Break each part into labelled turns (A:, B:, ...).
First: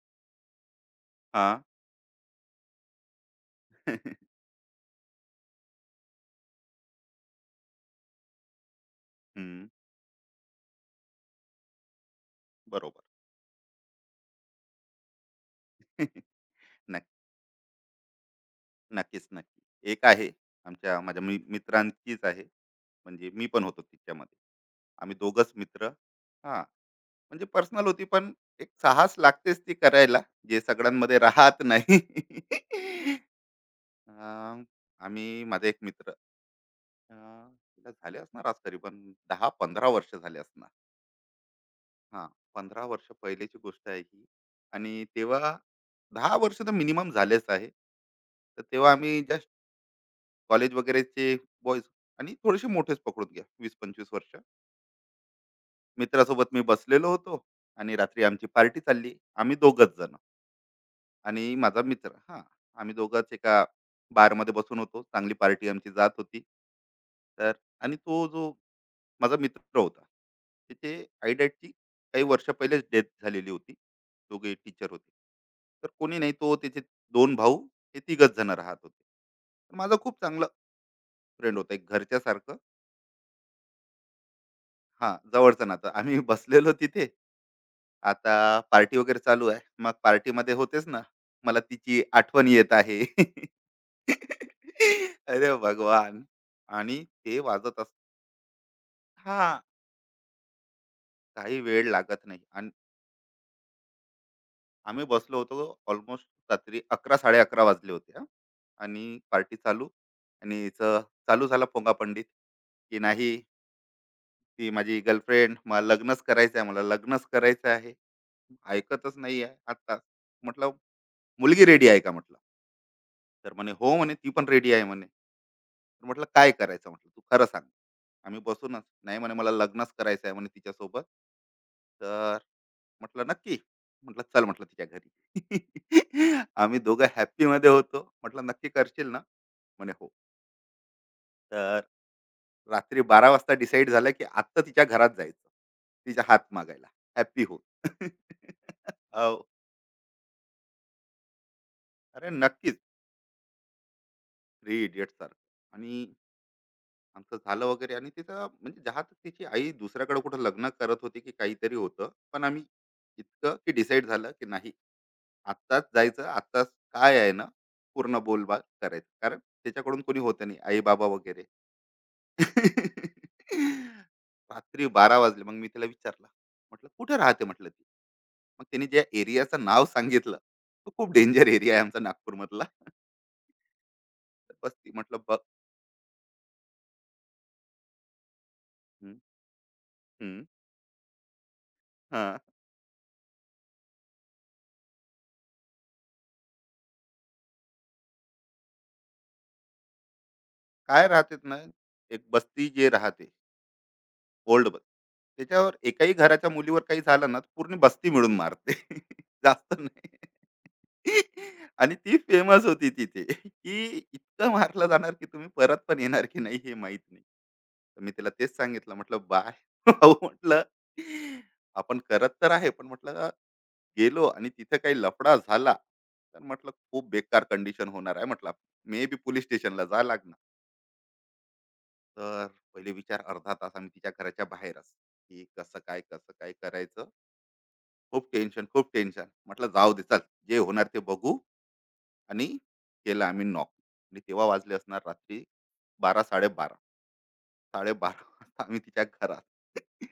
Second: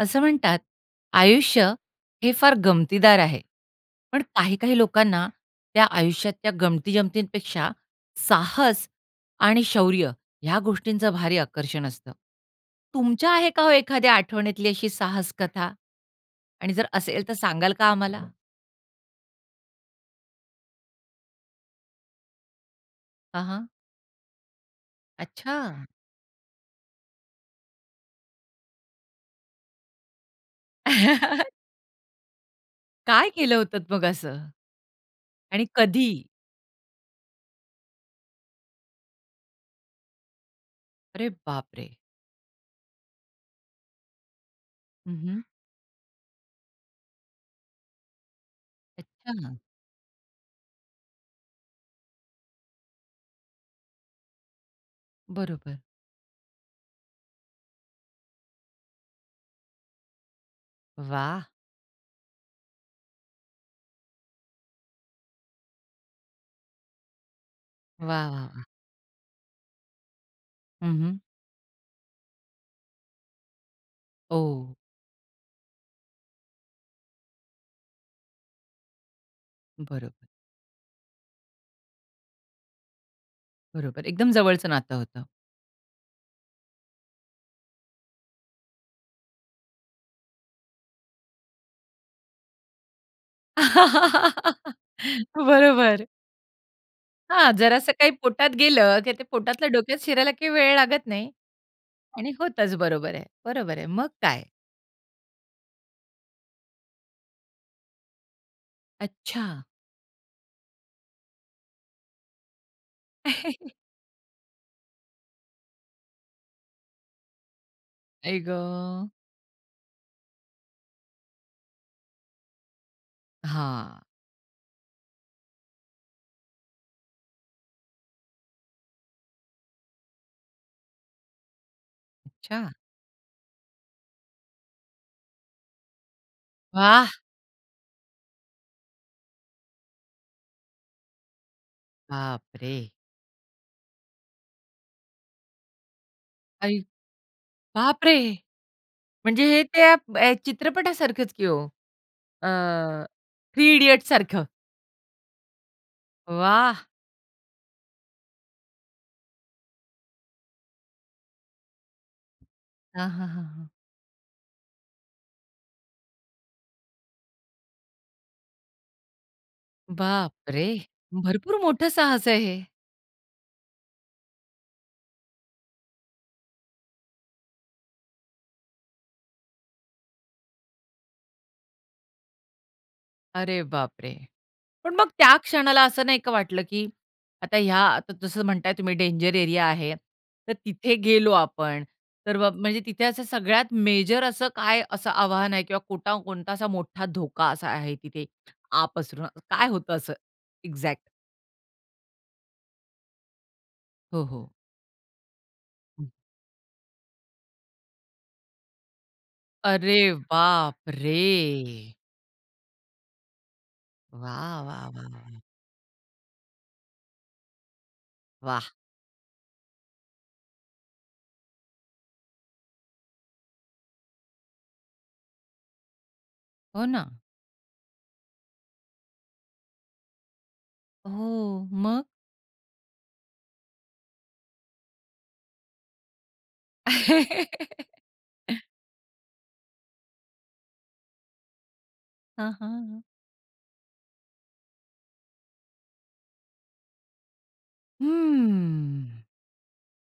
A: असं म्हणतात,
B: हां.
A: आयुष्य हे फार गमतीदार आहे. पण काही-काही लोकांना त्या आयुष्यातल्या गमती-जमतींपेक्षा साहस आणि
B: हं.
A: शौर्य ह्या गोष्टींचं भारी आकर्षण असतं.
B: बरोबर.
A: तुमच्या आहे का हो एखाद्या आठवणीतली अशी साहस कथा? आणि जर
B: नक्की,
A: असेल तर सांगाल का आम्हाला?
B: नक्कीच, नक्की. एक आहे माझ्या मित्रांचीच आहे. म्हणजे मी पण
A: हां,
B: होतो तिच्यामध्ये. आम्ही दोघंच
A: अच्छा.
B: मित्र. हां. म्हणजे पर्सनल होती पण एक साहस लागतेच ती करायला, जे सगळ्यांमध्ये राहत नाही.
A: काय केलं होतत मग
B: अ,
A: असं?
B: आम्ही माझा
A: आणि
B: एक
A: कधी?
B: मित्र. अ, तिला झाले असणार आज तरी पण 10-15 वर्ष झाले असणार.
A: अरे बापरे!
B: हां, 15 वर्ष पहिलीची गोष्ट आहे ही, आणि
A: हं,
B: तेव्हा 10 वर्ष तर मिनिमम झालेच आहे. तर तेव्हा आम्ही जस्ट
A: अच्छा.
B: कॉलेज वगैरेचे बॉयज, आणि थोडेसे मोठेच पकडून घ्या 20-25 वर्ष.
A: बरोबर.
B: मित्रासोबत मी बसलेलो होतो, आणि रात्री आमची पार्टी चालली. आम्ही दोघंच जण
A: वाह!
B: आणि माझा मित्र. हां, आम्ही दोघंच एका बारमध्ये बसून होतो. चांगली पार्टी आमची जात होती. तर आणि
A: वाह,
B: तो
A: वाह,
B: जो
A: वाह!
B: माझा मित्र होता,
A: हं,
B: त्याचे
A: हं.
B: आयडॅटची काही वर्ष पहिलेच डेथ झालेली होती. दोघे टीचर होते. तर कोणी नाही, तो त्याचे दोन भाऊ, हे तिघच जण राहत होते. तर माझा खूप
A: बरोबर,
B: चांगला फ्रेंड होता, एक घरच्यासारखं.
A: बरोबर. एकदम जवळचं नातं
B: हां,
A: होतं.
B: जवळचं नातं. आम्ही बसलेलो तिथे. आता पार्टी वगैरे चालू आहे, मग पार्टीमध्ये होतेच ना, मला तिची आठवण येत आहे. अरे
A: बरोबर.
B: भगवान! आणि ते
A: हां,
B: वाजत असत.
A: जरासं काही पोटात गेलं, की ते
B: हा,
A: पोटातलं डोक्यात शिरायला काही वेळ लागत नाही
B: काही वेळ लागत
A: आणि
B: नाही. आणि
A: होतंच. बरोबर आहे, बरोबर आहे. मग काय?
B: आम्ही बसलो होतो ऑलमोस्ट रात्री अकरा साडे अकरा वाजले होते हा. आणि
A: अच्छा.
B: पार्टी चालू. आणि हिचं चालू झाला पोंगा पंडित, की नाही, ती माझी गर्लफ्रेंड, मला लग्नच करायचं आहे, मला लग्नच करायचं आहे,
A: आई गं!
B: ऐकतच नाही आहे आता. म्हटलं, मुलगी रेडी आहे का म्हटलं. तर म्हणे हो,
A: हां.
B: म्हणे ती पण रेडी आहे म्हणे. तर म्हटलं काय करायचं, म्हटलं तू खरं सांग. आम्ही बसूनच. नाही म्हणे, मला लग्नच करायचं आहे म्हणे तिच्यासोबत. तर
A: अच्छा.
B: म्हटलं नक्की? म्हटलं चल, म्हटलं तिच्या घरी. आम्ही दोघं
A: वाह!
B: हॅप्पी मध्ये होतो. म्हटलं नक्की करशील ना? म्हणे हो. तर
A: बापरे!
B: रात्री बारा वाजता डिसाईड झालं, की आत्ता तिच्या घरात जायचं, तिचा हात
A: आई
B: मागायला, हॅप्पी होऊन.
A: बापरे! म्हणजे
B: हो,
A: हे त्या चित्रपटासारखंच की हो.
B: अरे नक्कीच.
A: थ्री इडियट्स सारखं.
B: थ्री इडियट सारखं. आणि
A: वाह!
B: आमचं झालं वगैरे, आणि तिचं म्हणजे जहात तिची आई दुसऱ्याकडे कुठं लग्न करत होती की काहीतरी होतं, पण आम्ही
A: हां, हां, हां,
B: इतकं
A: हां.
B: की डिसाईड झालं, की नाही, आत्ताच जायचं, आत्ताच. काय आहे ना, पूर्ण बोलबाग करायचं, कारण त्याच्याकडून कोणी होतं नाही,
A: बापरे!
B: आई बाबा वगैरे.
A: भरपूर मोठं साहस आहे हे.
B: रात्री बारा वाजले, मग मी तिला विचारलं, म्हटलं कुठे राहते म्हटलं ती. मग तिने ज्या एरियाचं नाव सांगितलं, तो खूप डेंजर एरिया आहे आमचा नागपूरमधला.
A: अरे
B: तर
A: बापरे!
B: बस, ती
A: पण मग
B: म्हटलं
A: त्या
B: बघ.
A: क्षणाला असं नाही का वाटलं, की आता ह्या आता जसं म्हणताय तुम्ही
B: हं,
A: डेंजर एरिया आहे,
B: हं,
A: तर तिथे गेलो आपण,
B: हा,
A: तर मग म्हणजे तिथे असं सगळ्यात मेजर असं काय असं आव्हान आहे किंवा कोटा कोणता असा मोठा धोका असा आहे तिथे आ पसरून काय होतं असं
B: काय
A: एक्झॅक्ट?
B: राहतेत ना, एक बस्ती जे राहते,
A: हो, हो.
B: ओल्ड बस्ती. त्याच्यावर
A: हं.
B: एकाही घराच्या मुलीवर काही झालं ना, तर पूर्ण बस्ती मिळून मारते. जास्त
A: अरे
B: नाही.
A: बापरे!
B: आणि ती फेमस होती तिथे, की इतकं
A: वाह! वाह!
B: मारलं
A: वाह!
B: जाणार, की
A: वाह!
B: तुम्ही परत पण येणार की नाही हे माहित नाही. तर मी तिला तेच
A: वाह!
B: सांगितलं, म्हटलं बाय. भाऊ, म्हटलं आपण करत तर आहे, पण म्हटलं गेलो आणि तिथे काही लफडा झाला, तर म्हटलं
A: हो ना.
B: खूप बेकार कंडिशन होणार आहे म्हटलं. मे बी पोलीस स्टेशनला जा लागणार.
A: हो, मग?
B: तर पहिले विचार, अर्धा तास आम्ही तिच्या घराच्या बाहेरच, की कसं काय, कसं काय करायचं. खूप टेन्शन. म्हटलं जाऊ दे, चल, जे होणार ते बघू. आणि
A: हां, हां.
B: केलं आम्ही नॉक. आणि तेव्हा वाजले असणार रात्री बारा साडेबारा. साडेबारा वाजता आम्ही तिच्या
A: हम्म.
B: घरात.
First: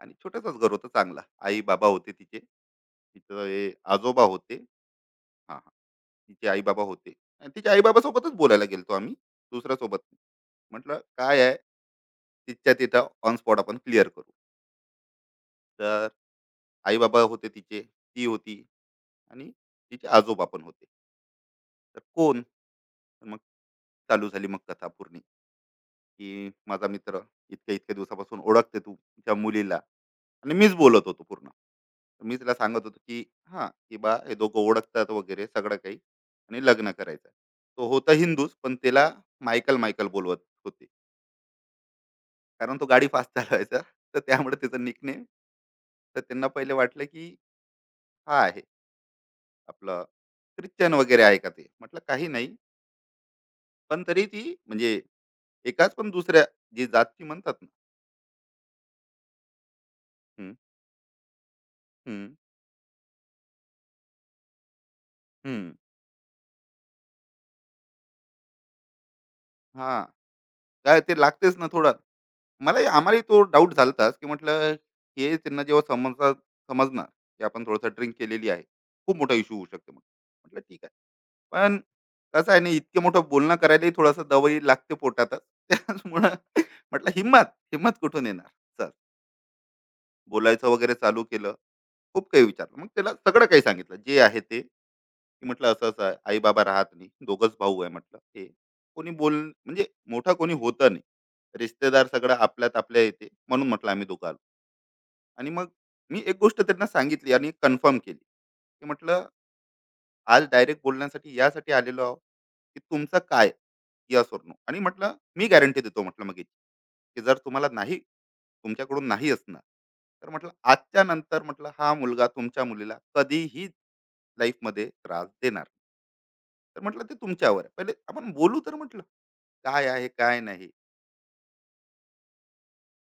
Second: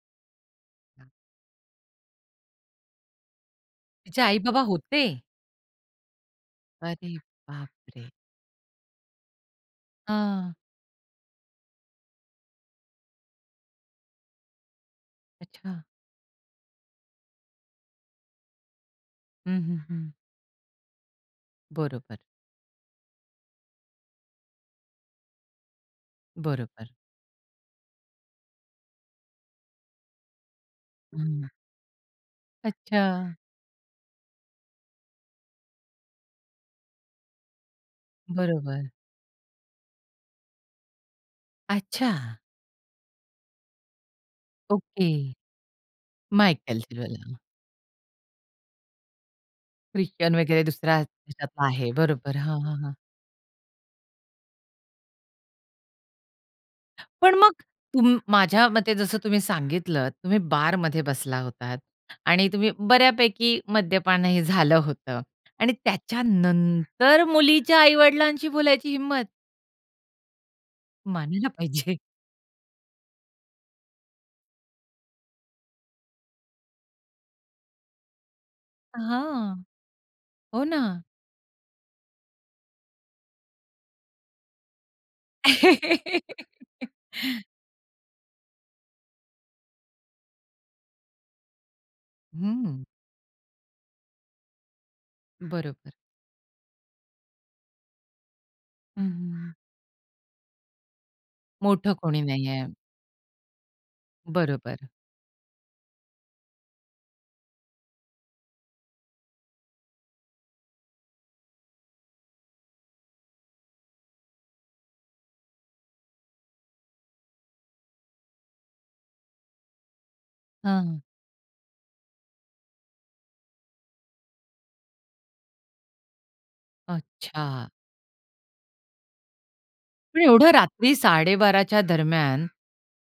B: आणि छोटंसंच घर होतं. चांगला आई बाबा होते तिचे, तिचे आजोबा
A: तिचे
B: होते,
A: आई-बाबा होते.
B: हा हा, तिचे आई बाबा
A: अरे
B: होते. आणि तिच्या आई बाबा
A: बापरे!
B: सोबतच बोलायला गेलतो आम्ही, दुसऱ्या सोबत नाही.
A: हां.
B: म्हटलं काय आहे, तिच्या तिथं ऑन स्पॉट आपण क्लिअर करू.
A: अच्छा.
B: तर आई बाबा होते तिचे, ती होती, आणि
A: हं, हं, हं.
B: तिचे आजोबा पण होते. तर
A: बरोबर,
B: कोण, तर मग चालू झाली मग कथा पूर्ण, की माझा
A: बरोबर.
B: मित्र इतक्या इतक्या दिवसापासून ओळखते तू त्या मुलीला. आणि मीच बोलत होतो
A: हं.
B: पूर्ण, तर मी तिला सांगत होतो,
A: अच्छा.
B: की हां, की बा हे दोघं ओळखतात वगैरे सगळं काही, आणि लग्न करायचं. तो होता हिंदूच, पण
A: बरोबर.
B: त्याला मायकल मायकल बोलवत होते,
A: अच्छा.
B: कारण तो गाडी फास्ट चालवायचा, तर त्यामुळे त्याचं
A: ओके.
B: निकनेम. तर त्यांना पहिले
A: मायकेल
B: वाटलं
A: सिल्वेला.
B: की हा आहे आपलं,
A: ख्रिश्चन वगैरे
B: ख्रिश्चन
A: दुसरा
B: वगैरे आहे का, ते
A: ह्याच्यातला आहे.
B: म्हटलं काही
A: बरोबर.
B: नाही.
A: हां, हां, हां.
B: पण तरी ती म्हणजे एकाच पण दुसऱ्या, जी जातची
A: पण मग
B: म्हणतात ना.
A: तुम माझ्या मते जसं तुम्ही सांगितलं, तुम्ही
B: हम्म,
A: बारमध्ये बसला होतात
B: हम्म,
A: आणि तुम्ही बऱ्यापैकी मद्यपानही झालं होतं
B: हम्म,
A: आणि त्याच्यानंतर मुलीच्या आई-वडिलांशी बोलायची हिंमत
B: हां. काय ते
A: मानायला
B: लागतेच ना थोडं.
A: पाहिजे.
B: मलाही, आम्हालाही तो डाउट झालताच, की म्हटलं हे त्यांना जेव्हा समजणार, समजणार, की आपण थोडंसं ड्रिंक केलेली आहे. खूप मोठा इश्यू
A: हां.
B: होऊ शकतो म्हणून. म्हटलं
A: हो
B: ठीक
A: ना.
B: आहे. पण कसं आहे ना, इतकं मोठं बोलणं करायलाही थोडासा दवाई लागते पोटातच. त्याचमुळं म्हटलं हिम्मत, हिम्मत कुठून येणार? चल, बोलायचं वगैरे चालू केलं. खूप काही विचारलं.
A: हं.
B: मग त्याला सगळं काही सांगितलं जे आहे ते. की म्हटलं असं
A: बरोबर.
B: असं आहे, आई बाबा राहत नाही, दोघंच भाऊ आहे, म्हटलं हे कोणी बोल,
A: हं,
B: म्हणजे मोठा कोणी होतं नाही,
A: मोठं
B: रिश्तेदार
A: कोणी
B: सगळं
A: नाहीये.
B: आपल्यात आपल्या येते, म्हणून म्हटलं आम्ही दोघं आलो.
A: बरोबर.
B: आणि मग मी एक गोष्ट त्यांना सांगितली आणि कन्फर्म केली, की म्हटलं आज डायरेक्ट बोलण्यासाठी यासाठी आलेलो आहो, की तुमचं काय, यस नो. आणि म्हटलं मी गॅरंटी देतो म्हटलं मग याची, की जर तुम्हाला नाही, तुमच्याकडून नाही असणार, तर म्हटलं
A: हां.
B: आजच्या नंतर म्हटलं हा मुलगा तुमच्या मुलीला कधीही लाईफमध्ये त्रास देणार नाही. तर म्हटलं ते
A: अच्छा.
B: तुमच्यावर आहे. पहिले आपण बोलू, तर म्हटलं काय आहे
A: पण
B: काय
A: एवढं
B: नाही.
A: रात्री 12:30 च्या दरम्यान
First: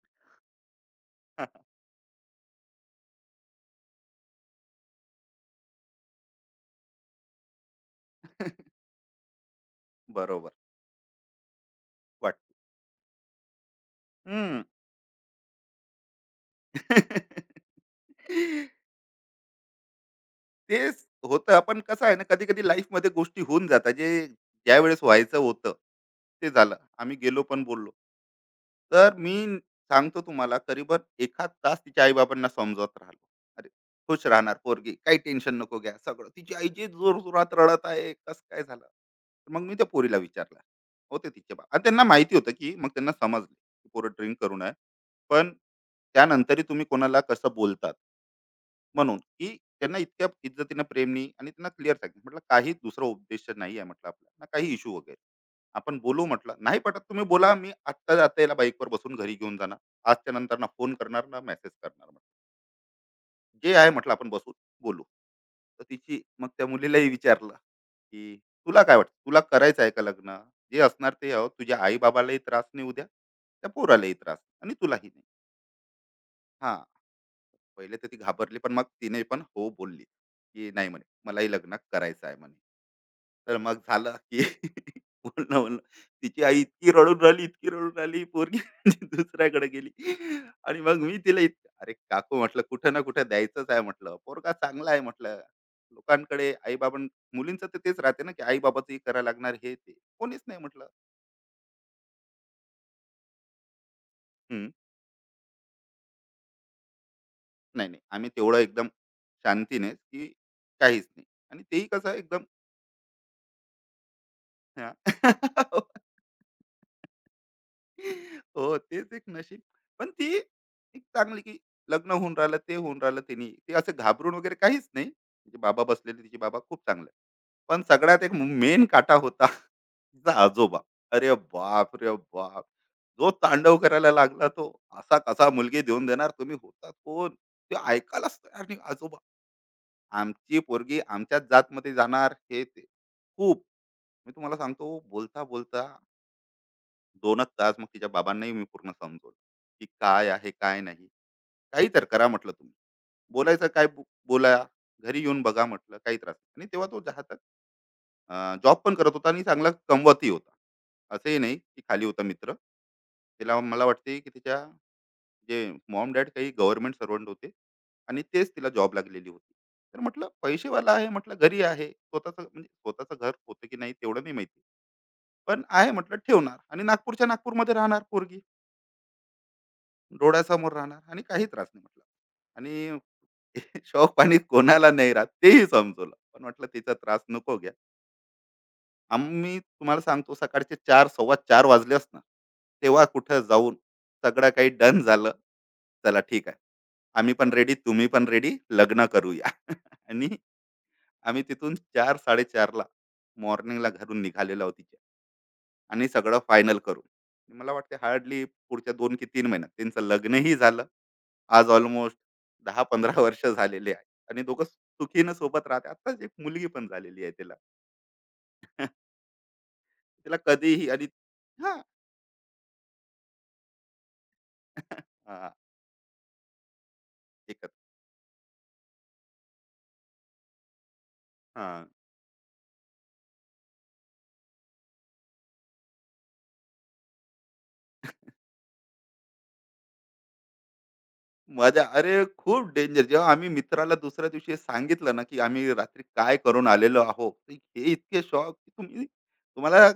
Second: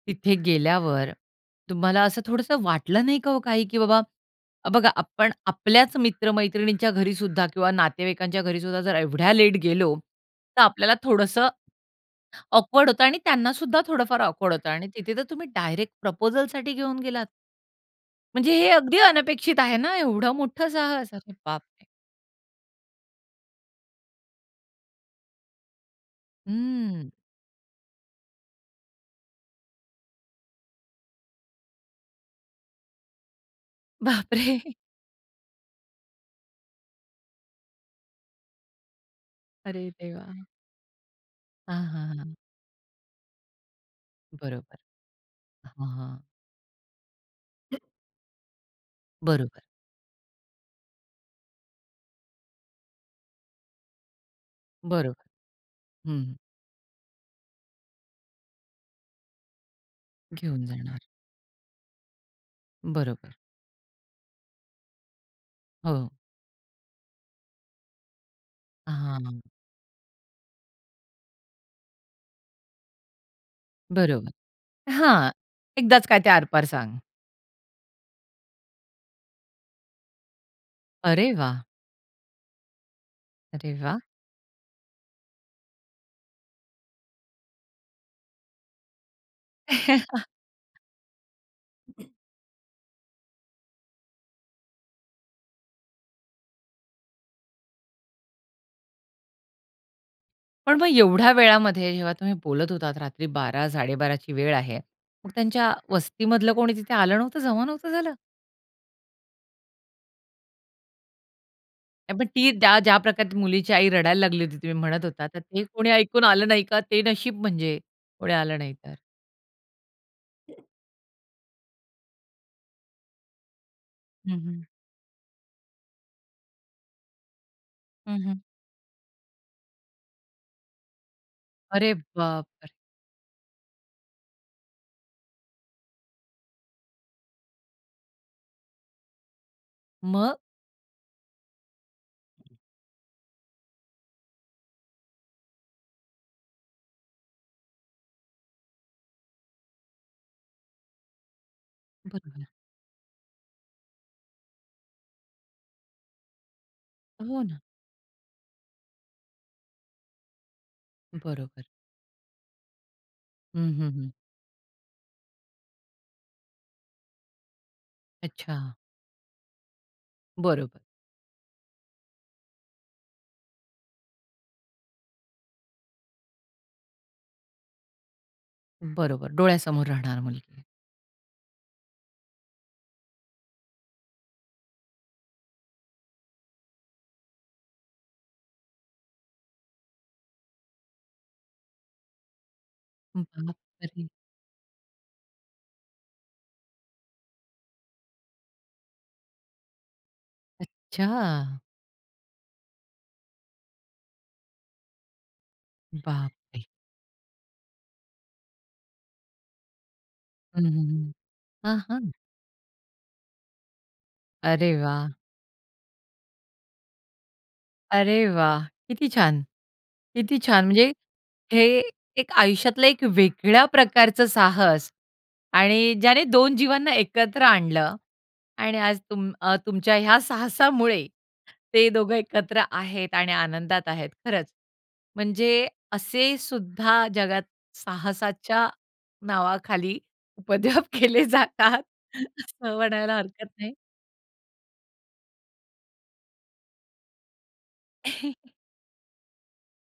A: तिथे गेल्यावर तुम्हाला असं थोडंसं वाटलं नाही का हो काही, की बाबा बघा आपण आपल्याच मित्र घरी सुद्धा किंवा नातेवाईकांच्या घरी सुद्धा जर एवढ्या लेट गेलो,
B: बरोबर.
A: तर आपल्याला थोडंसं
B: वाटत.
A: ऑकवर्ड होतं आणि त्यांना सुद्धा थोडंफार ऑकवर्ड
B: हम्म.
A: होतं आणि तिथे तर तुम्ही डायरेक्ट प्रपोजलसाठी घेऊन गेलात. म्हणजे हे अगदी अनपेक्षित आहे ना, एवढं मोठं
B: तेच
A: साहस. अरे
B: होतं, पण
A: बापरे!
B: कसं आहे ना, कधी-कधी लाईफमध्ये गोष्टी होऊन जातात, जे ज्यावेळेस व्हायचं होतं, ते झालं.
A: हं.
B: आम्ही गेलो पण बोललो. तर मी सांगतो तुम्हाला, करीबन 1 तास तिच्या आई-बाबांना समजावत राहिलो. "अरे, खुश
A: बापरे!
B: राहणार पोरगी, काही टेन्शन नको घ्या," सगळं. तिची आई जी जोरजोरात रडत आहे, "कसं काय झालं?" तर मग मी त्या
A: अरे
B: पोरीला
A: देवा!
B: विचारलं. होते तिचे बाबा,
A: हां,
B: आणि त्यांना
A: हां, हां.
B: माहिती होतं, की मग त्यांना समजलं, की पोरं ड्रिंक करू नये.
A: बरोबर.
B: पण
A: हां, हां.
B: त्यानंतरही तुम्ही कोणाला कसं बोलतात. म्हणून, की
A: बरोबर,
B: त्यांना इतक्या इज्जतीनं, प्रेमनी आणि त्यांना क्लिअर सांगितलं. म्हटलं काही दुसरा उद्देश नाही आहे म्हटलं आपला, ना काही इश्यू वगैरे.
A: बरोबर.
B: आपण
A: हं,
B: बोलू म्हटलं. नाही पटत तुम्ही बोला, मी आत्ता आता याला बाईकवर बसून घरी घेऊन जाणार. आजच्या नंतर
A: घेऊन
B: ना फोन
A: जाणार.
B: करणार, ना मेसेज करणार म्हटलं.
A: बरोबर.
B: जे आहे म्हटलं आपण बसून बोलू. तर
A: हो.
B: तिची, मग त्या मुलीलाही विचारलं, की "तुला काय वाटतं? तुला
A: हां,
B: करायचं आहे का लग्न? जे असणार ते हो. तुझ्या आई-बाबालाही त्रास नाही उद्या, त्या पोरालाही
A: बरोबर.
B: त्रास आणि तुलाही नाही."
A: हां, एकदाच काय ते आरपार
B: हां.
A: सांग.
B: पहिले तर ती घाबरली, पण मग तिने पण हो बोलली, की "नाही," म्हणे,
A: अरे
B: "मलाही
A: वाह!
B: लग्न करायचं आहे," म्हणे. तर
A: अरे
B: मग
A: वाह!
B: झालं, की बोलणं-बोलणं. तिची आई इतकी रडून राहिली, इतकी रडून राहिली, पोरगी दुसऱ्याकडे गेली. आणि मग मी तिला इत, "अरे काकू," म्हटलं, "कुठे ना कुठे द्यायचंच आहे," म्हटलं, "पोरगा चांगला आहे," म्हटलं, "लोकांकडे आई-बाबा." मुलींचं तर तेच राहते ना, की आई-बाबाचं हे लागणार, हे ते. कोणीच नाही
A: पण
B: म्हटलं.
A: मग एवढ्या वेळामध्ये जेव्हा तुम्ही बोलत होतात रात्री 12:00-12:30ची वेळ
B: "हं,
A: आहे. मग त्यांच्या वस्तीमधलं कोणी तिथे आलं नव्हतं? जमा
B: नाही,
A: नव्हतं
B: नाही."
A: झालं?
B: आम्ही तेवढं एकदम शांतीने, की काहीच नाही, आणि तेही कसं
A: नाही, पण
B: एकदम.
A: ती त्या ज्या प्रकारे मुलीची आई रडायला लागली होती, तुम्ही
B: हां.
A: म्हणत होता, तर ते कोणी ऐकून आलं नाही का? ते नशीब म्हणजे कोणी आलं नाही
B: हो,
A: तर.
B: तेच एक नशीब. पण ती एक चांगली, की लग्न होऊन राहिलं, ते होऊन राहिलं तिनी. ते असं घाबरून
A: हं,
B: वगैरे
A: हं.
B: काहीच नाही. तिचे बाबा बसलेले, तिचे बाबा खूप चांगले आहेत. पण
A: हं,
B: सगळ्यात एक
A: हं.
B: मेन काटा होता तिचा आजोबा. अरे
A: अरे
B: बाप रे बाप!
A: बापरे!
B: जो तांडव करायला लागला तो, असा कसा मुलगी देऊन देणार तुम्ही, होता कोण? ते ऐकायलाच तयार नाही आजोबा.
A: मग?
B: आमची पोरगी आमच्याच जातमध्ये जाणार, हे ते. खूप, मी तुम्हाला सांगतो, बोलता बोलता दोनच तास मग तिच्या बाबांनाही मी पूर्ण समजवलं, की काय आहे काय नाही, काही तर करा
A: बरोबर.
B: म्हटलं तुम्ही, बोलायचं काय बोला, घरी येऊन बघा म्हटलं, काही त्रास नाही. आणि तेव्हा तो जहात
A: हो ना.
B: जॉब पण करत होता आणि चांगला कमवतही होता. असंही नाही
A: बरोबर.
B: की खाली होता मित्र, तिला
A: हं,
B: मला
A: हं, हं.
B: वाटते की तिच्या जे मॉम डॅड काही गव्हर्नमेंट सर्वंट होते आणि तेच
A: अच्छा.
B: तिला जॉब लागलेली होती. तर म्हटलं
A: बरोबर,
B: पैसेवाला आहे म्हटलं, घरी आहे स्वतःचं, म्हणजे स्वतःचं घर होतं की नाही तेवढं नाही माहिती, पण आहे म्हटलं, ठेवणार आणि नागपूरच्या नागपूरमध्ये राहणार पोरगी.
A: बरोबर. डोळ्यासमोर राहणार मुलगी.
B: डोळ्यासमोर राहणार आणि काही त्रास नाही म्हटलं. आणि शौक पाणी कोणाला नाही राहत, तेही समजवलं. पण म्हटलं तिचा त्रास नको घ्या. आम्ही तुम्हाला सांगतो, सकाळचे 4 4:15 वाजलेच ना, तेव्हा कुठं जाऊन
A: बापरे!
B: सगळं काही डन झालं. चला ठीक आहे. आम्ही पण रेडी, तुम्ही पण रेडी, लग्न करूया. आणि
A: अच्छा.
B: आम्ही तिथून चार 4:30 ला मॉर्निंगला घरून निघालेलो आहोत तिच्या. आणि सगळं
A: बापरे!
B: फायनल करून. मला वाटते हार्डली पुढच्या दोन की 3 महिन्यात त्यांचं लग्नही
A: हं, हं,
B: झालं.
A: हं.
B: आज
A: हां, हां.
B: ऑलमोस्ट दहा 15 वर्ष झालेले आहे. आणि दोघं
A: अरे वाह!
B: सुखीनं सोबत राहतात. आत्ताच एक मुलगी पण झालेली आहे तिला.
A: अरे वाह! किती छान.
B: तिला
A: किती छान. म्हणजे
B: कधीही आणि हां.
A: हे एक आयुष्यातलं एक वेगळ्या प्रकारचं साहस
B: हां,
A: आणि ज्याने 2 जीवांना एकत्र
B: एकत्र.
A: आणलं आणि आज तुमच्या ह्या साहसामुळे
B: हां.
A: ते दोघं एकत्र आहेत आणि आनंदात आहेत. खरंच, म्हणजे असे सुद्धा जगात साहसाच्या नावाखाली उपद्व्याप केले जातात,
B: मजा. अरे खूप
A: असं
B: डेंजर.
A: म्हणायला
B: जेव्हा
A: हरकत
B: आम्ही
A: नाही.
B: मित्राला दुसऱ्या दिवशी सांगितलं ना, की आम्ही रात्री काय करून आलेलो आहोत. हे इतके शॉक, की तुम्ही तुम्हाला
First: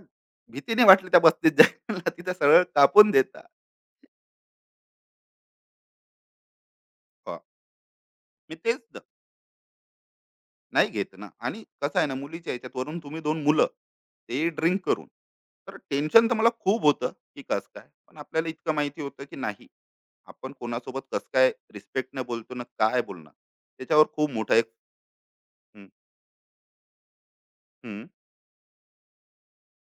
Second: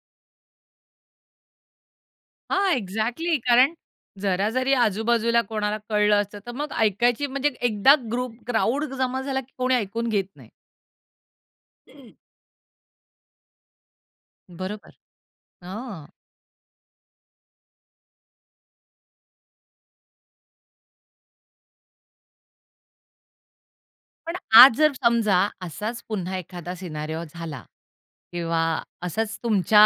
B: भीतीने वाटली त्या बस्तीत जायला, तिथं सरळ
A: हां,
B: कापून
A: एक्झॅक्टली.
B: देता.
A: कारण जरा जरी आजूबाजूला कोणाला कळलं असतं, तर मग ऐकायची
B: हां,
A: म्हणजे एकदा ग्रुप
B: मी तेच
A: क्राउड
B: ना,
A: जमा झाला, की कोणी ऐकून घेत नाही.
B: नाही घेत ना. आणि कसं आहे ना, मुलीच्या ह्याच्यात वरून तुम्ही 2 मुलं, ते ड्रिंक
A: बरोबर.
B: करून. तर
A: हां.
B: टेन्शन तर मला खूप होतं, की कसं काय? पण आपल्याला इतकं माहिती होतं, की नाही, आपण कोणासोबत कसं काय रिस्पेक्टने बोलतो ना, काय बोलणार? त्याच्यावर खूप
A: पण
B: मोठा एक.
A: आज जर समजा
B: हं,
A: असाच पुन्हा एखादा सिनारिओ झाला
B: हं.
A: किंवा असंच तुमच्या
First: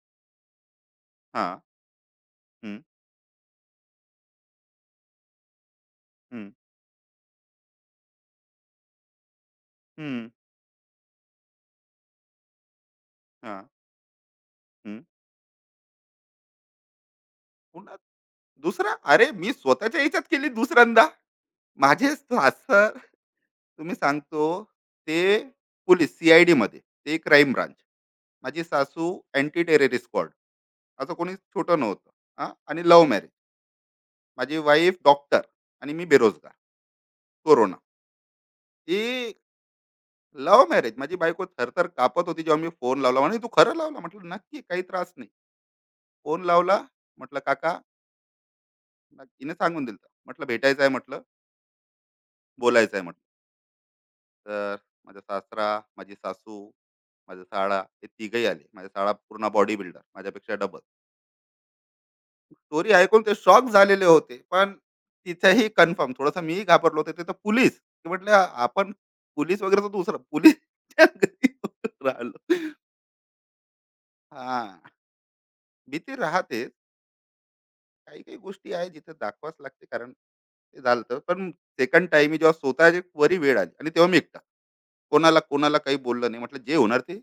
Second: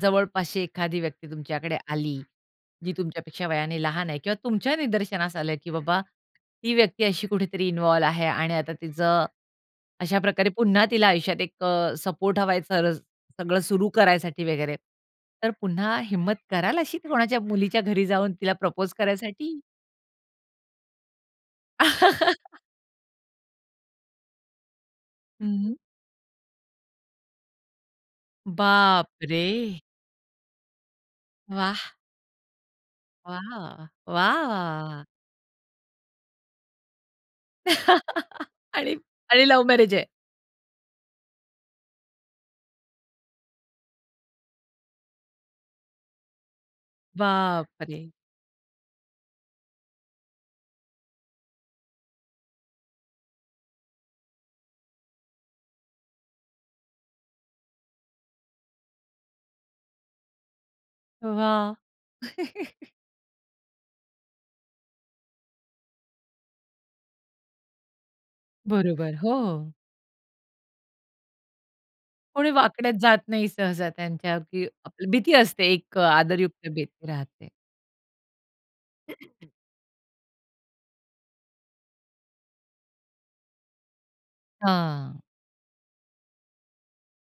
A: जवळपासची एखादी व्यक्ती
B: हां.
A: तुमच्याकडे आली,
B: हं,
A: जी तुमच्यापेक्षा वयाने लहान आहे किंवा तुमच्या निदर्शनास आलं, की बाबा
B: हं,
A: ही व्यक्ती अशी कुठेतरी इन्व्हॉल्व आहे आणि आता तिचं अशा
B: हं,
A: प्रकारे पुन्हा तिला आयुष्यात एक सपोर्ट हवा सर सगळं
B: हां,
A: सुरू करायसाठी वगैरे.
B: हं.
A: तर पुन्हा हिम्मत कराल अशी कोणाच्या मुलीच्या
B: पुन्हा,
A: घरी जाऊन तिला
B: दुसरा,
A: प्रपोज
B: अरे मी
A: करायसाठी?
B: स्वतःच्या ह्याच्यात केली दुसऱ्यांदा. माझे सासर, तुम्ही सांगतो ते,
A: हं.
B: पोलीस, सी आय, ते क्राईम ब्रांच. माझी सासू
A: बापरे!
B: Anti terrorist squad. असं कोणी छोटं
A: वाह!
B: नव्हतं. हां, आणि लव्ह मॅरेज.
A: वाह!
B: माझी वाईफ
A: वाह!
B: डॉक्टर आणि मी बेरोजगार. कोरोना.
A: आणि
B: ही
A: आणि लव्ह मॅरेज आहे.
B: Love marriage. माझी बायको थरथर कापत होती जेव्हा मी फोन लावला. म्हणे, "तू खरं लावला?" म्हटलं, "नक्की, काही त्रास नाही." फोन लावला. म्हटलं, "काका."
A: बापरे!
B: हिने सांगून दिलं. म्हटलं, "भेटायचं आहे" म्हटलं. बोलायचं आहे म्हटलं. तर माझा सासरा, माझी सासू, माझा साळा, हे तिघही आले. माझा साळा पूर्ण बॉडी बिल्डर, माझ्यापेक्षा डबल.
A: वाह!
B: स्टोरी ऐकून ते शॉक झालेले होते. पण तिथेही कन्फर्म, थोडंसं मीही घाबरलो होतो तिथं, पोलीस, ते म्हटलं आपण
A: बरोबर. हो.
B: पोलीस वगैरे तर दुसरं. पोलीस
A: कोणी
B: राहिलो.
A: वाकड्यात जात नाही सहसा त्यांच्या
B: हा,
A: की आपली भीती असते एक
B: भीती राहते.
A: आदरयुक्त भीती राहते.
B: काही काही गोष्टी आहे जिथे दाखवाच लागते, कारण ते झालं होतं. पण सेकंड टाईम मी जेव्हा स्वतःच्या वरी वेळ आली, आणि तेव्हा मी एकटा.
A: हां.
B: कोणाला कोणाला काही बोललं नाही. म्हटलं जे होणार ते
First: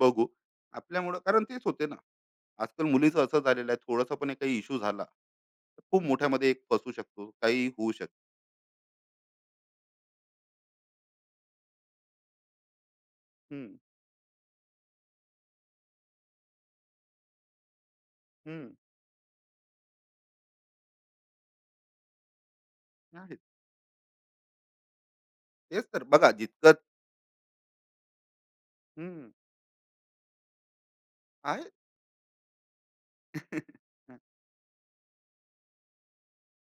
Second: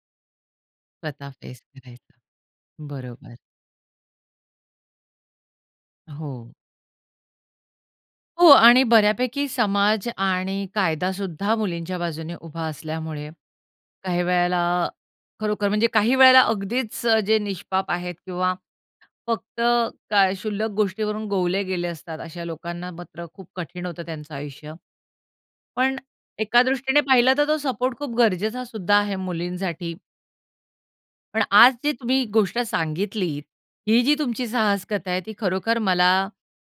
B: बघू. आपल्यामुळं,
A: स्वतः
B: कारण
A: फेस
B: तेच होते ना.
A: करायचं.
B: आजकाल मुलीचं
A: बरोबर.
B: असं झालेलं आहे, थोडासा पण एक काही इश्यू झाला, तर खूप
A: हो.
B: मोठ्यामध्ये एक फसू शकतो. काही होऊ शकतं.
A: हो आणि बऱ्यापैकी समाज आणि कायदासुद्धा मुलींच्या बाजूने उभा असल्यामुळे
B: हं,
A: काही वेळेला खरोखर म्हणजे काही वेळेला अगदीच जे निष्पाप आहेत किंवा
B: हं.
A: फक्त काय शुल्लक गोष्टीवरून गोवले गेले असतात. अशा लोकांना मात्र
B: आहे.
A: खूप कठीण होतं त्यांचं आयुष्य.
B: तेच
A: पण
B: तर बघा
A: एका
B: जितकं.
A: दृष्टीने पाहिलं तर तो सपोर्ट खूप गरजेचा सुद्धा आहे
B: हं.
A: मुलींसाठी. पण
B: आहे.
A: आज जी तुम्ही गोष्ट सांगितलीत, ही जी तुमची साहस कथा आहे, ती खरोखर मला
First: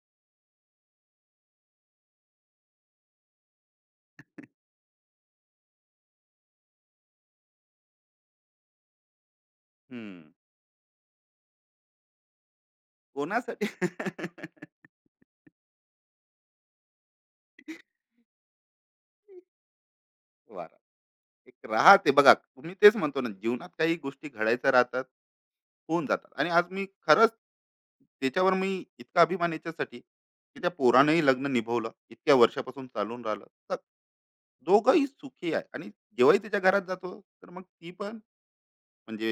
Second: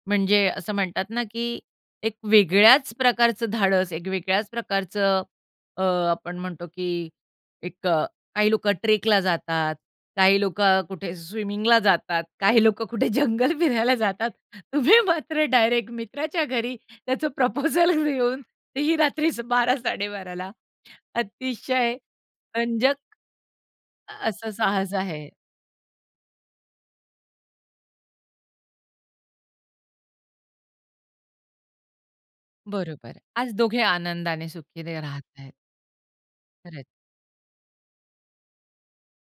A: म्हणजे असं म्हणतात ना, की एक वेगळ्याच प्रकारचं धाडस, एक वेगळ्याच प्रकारचं अ, आपण म्हणतो, की एक अ, काही लोकं ट्रेकला जातात,
B: हं.
A: काही लोकं कुठे स्विमिंगला जातात, काही लोकं कुठे जंगल
B: कोणासाठी?
A: फिरायला जातात. तुम्ही मात्र डायरेक्ट मित्राच्या घरी त्याचं प्रपोजल घेऊन ही रात्री 12:00-12:30ला
B: वाह! एक
A: अतिशय
B: राहते बघा, तुम्ही तेच
A: रंजक
B: म्हणतो ना, जीवनात काही गोष्टी
A: असं
B: घडायच्या
A: साहस
B: राहतात,
A: आहे.
B: होऊन जातात. आणि आज मी खरंच त्याच्यावर मी इतका अभिमान याच्यासाठी, की त्या पोरानंही लग्न निभवलं, इतक्या वर्षापासून
A: बरोबर.
B: चालून राहिलं.
A: आज
B: तर
A: दोघे आनंदाने सुखी ते
B: दोघंही
A: राहतायत.
B: सुखी आहे, आणि जेव्हाही त्याच्या घरात
A: खरंच.
B: जातो, तर मग ती पण म्हणजे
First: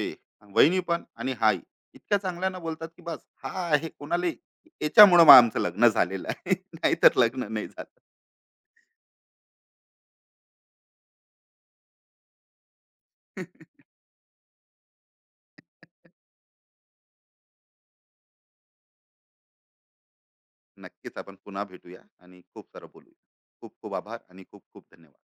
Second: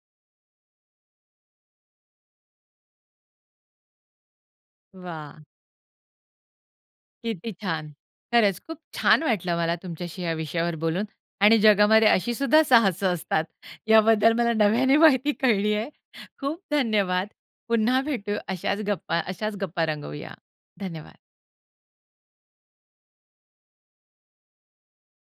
B: वहिनी पण, आणि हाई इतक्या चांगल्यानं बोलतात, की बस हा आहे कोणाला. याच्यामुळं मग
A: वाह!
B: आमचं लग्न झालेलं आहे, नाहीतर लग्न
A: किती
B: नाही
A: छान.
B: झालं.
A: खरंच खूप छान वाटलं मला तुमच्याशी या विषयावर बोलून आणि जगामध्ये अशी सुद्धा साहसं असतात, याबद्दल मला नव्याने माहिती कळली आहे. खूप धन्यवाद. पुन्हा भेटू अशाच गप्पा रंगवूया.
B: नक्कीच,
A: धन्यवाद.
B: आपण पुन्हा भेटूया आणि खूप सारं बोलूया. खूप खूप आभार आणि खूप खूप धन्यवाद.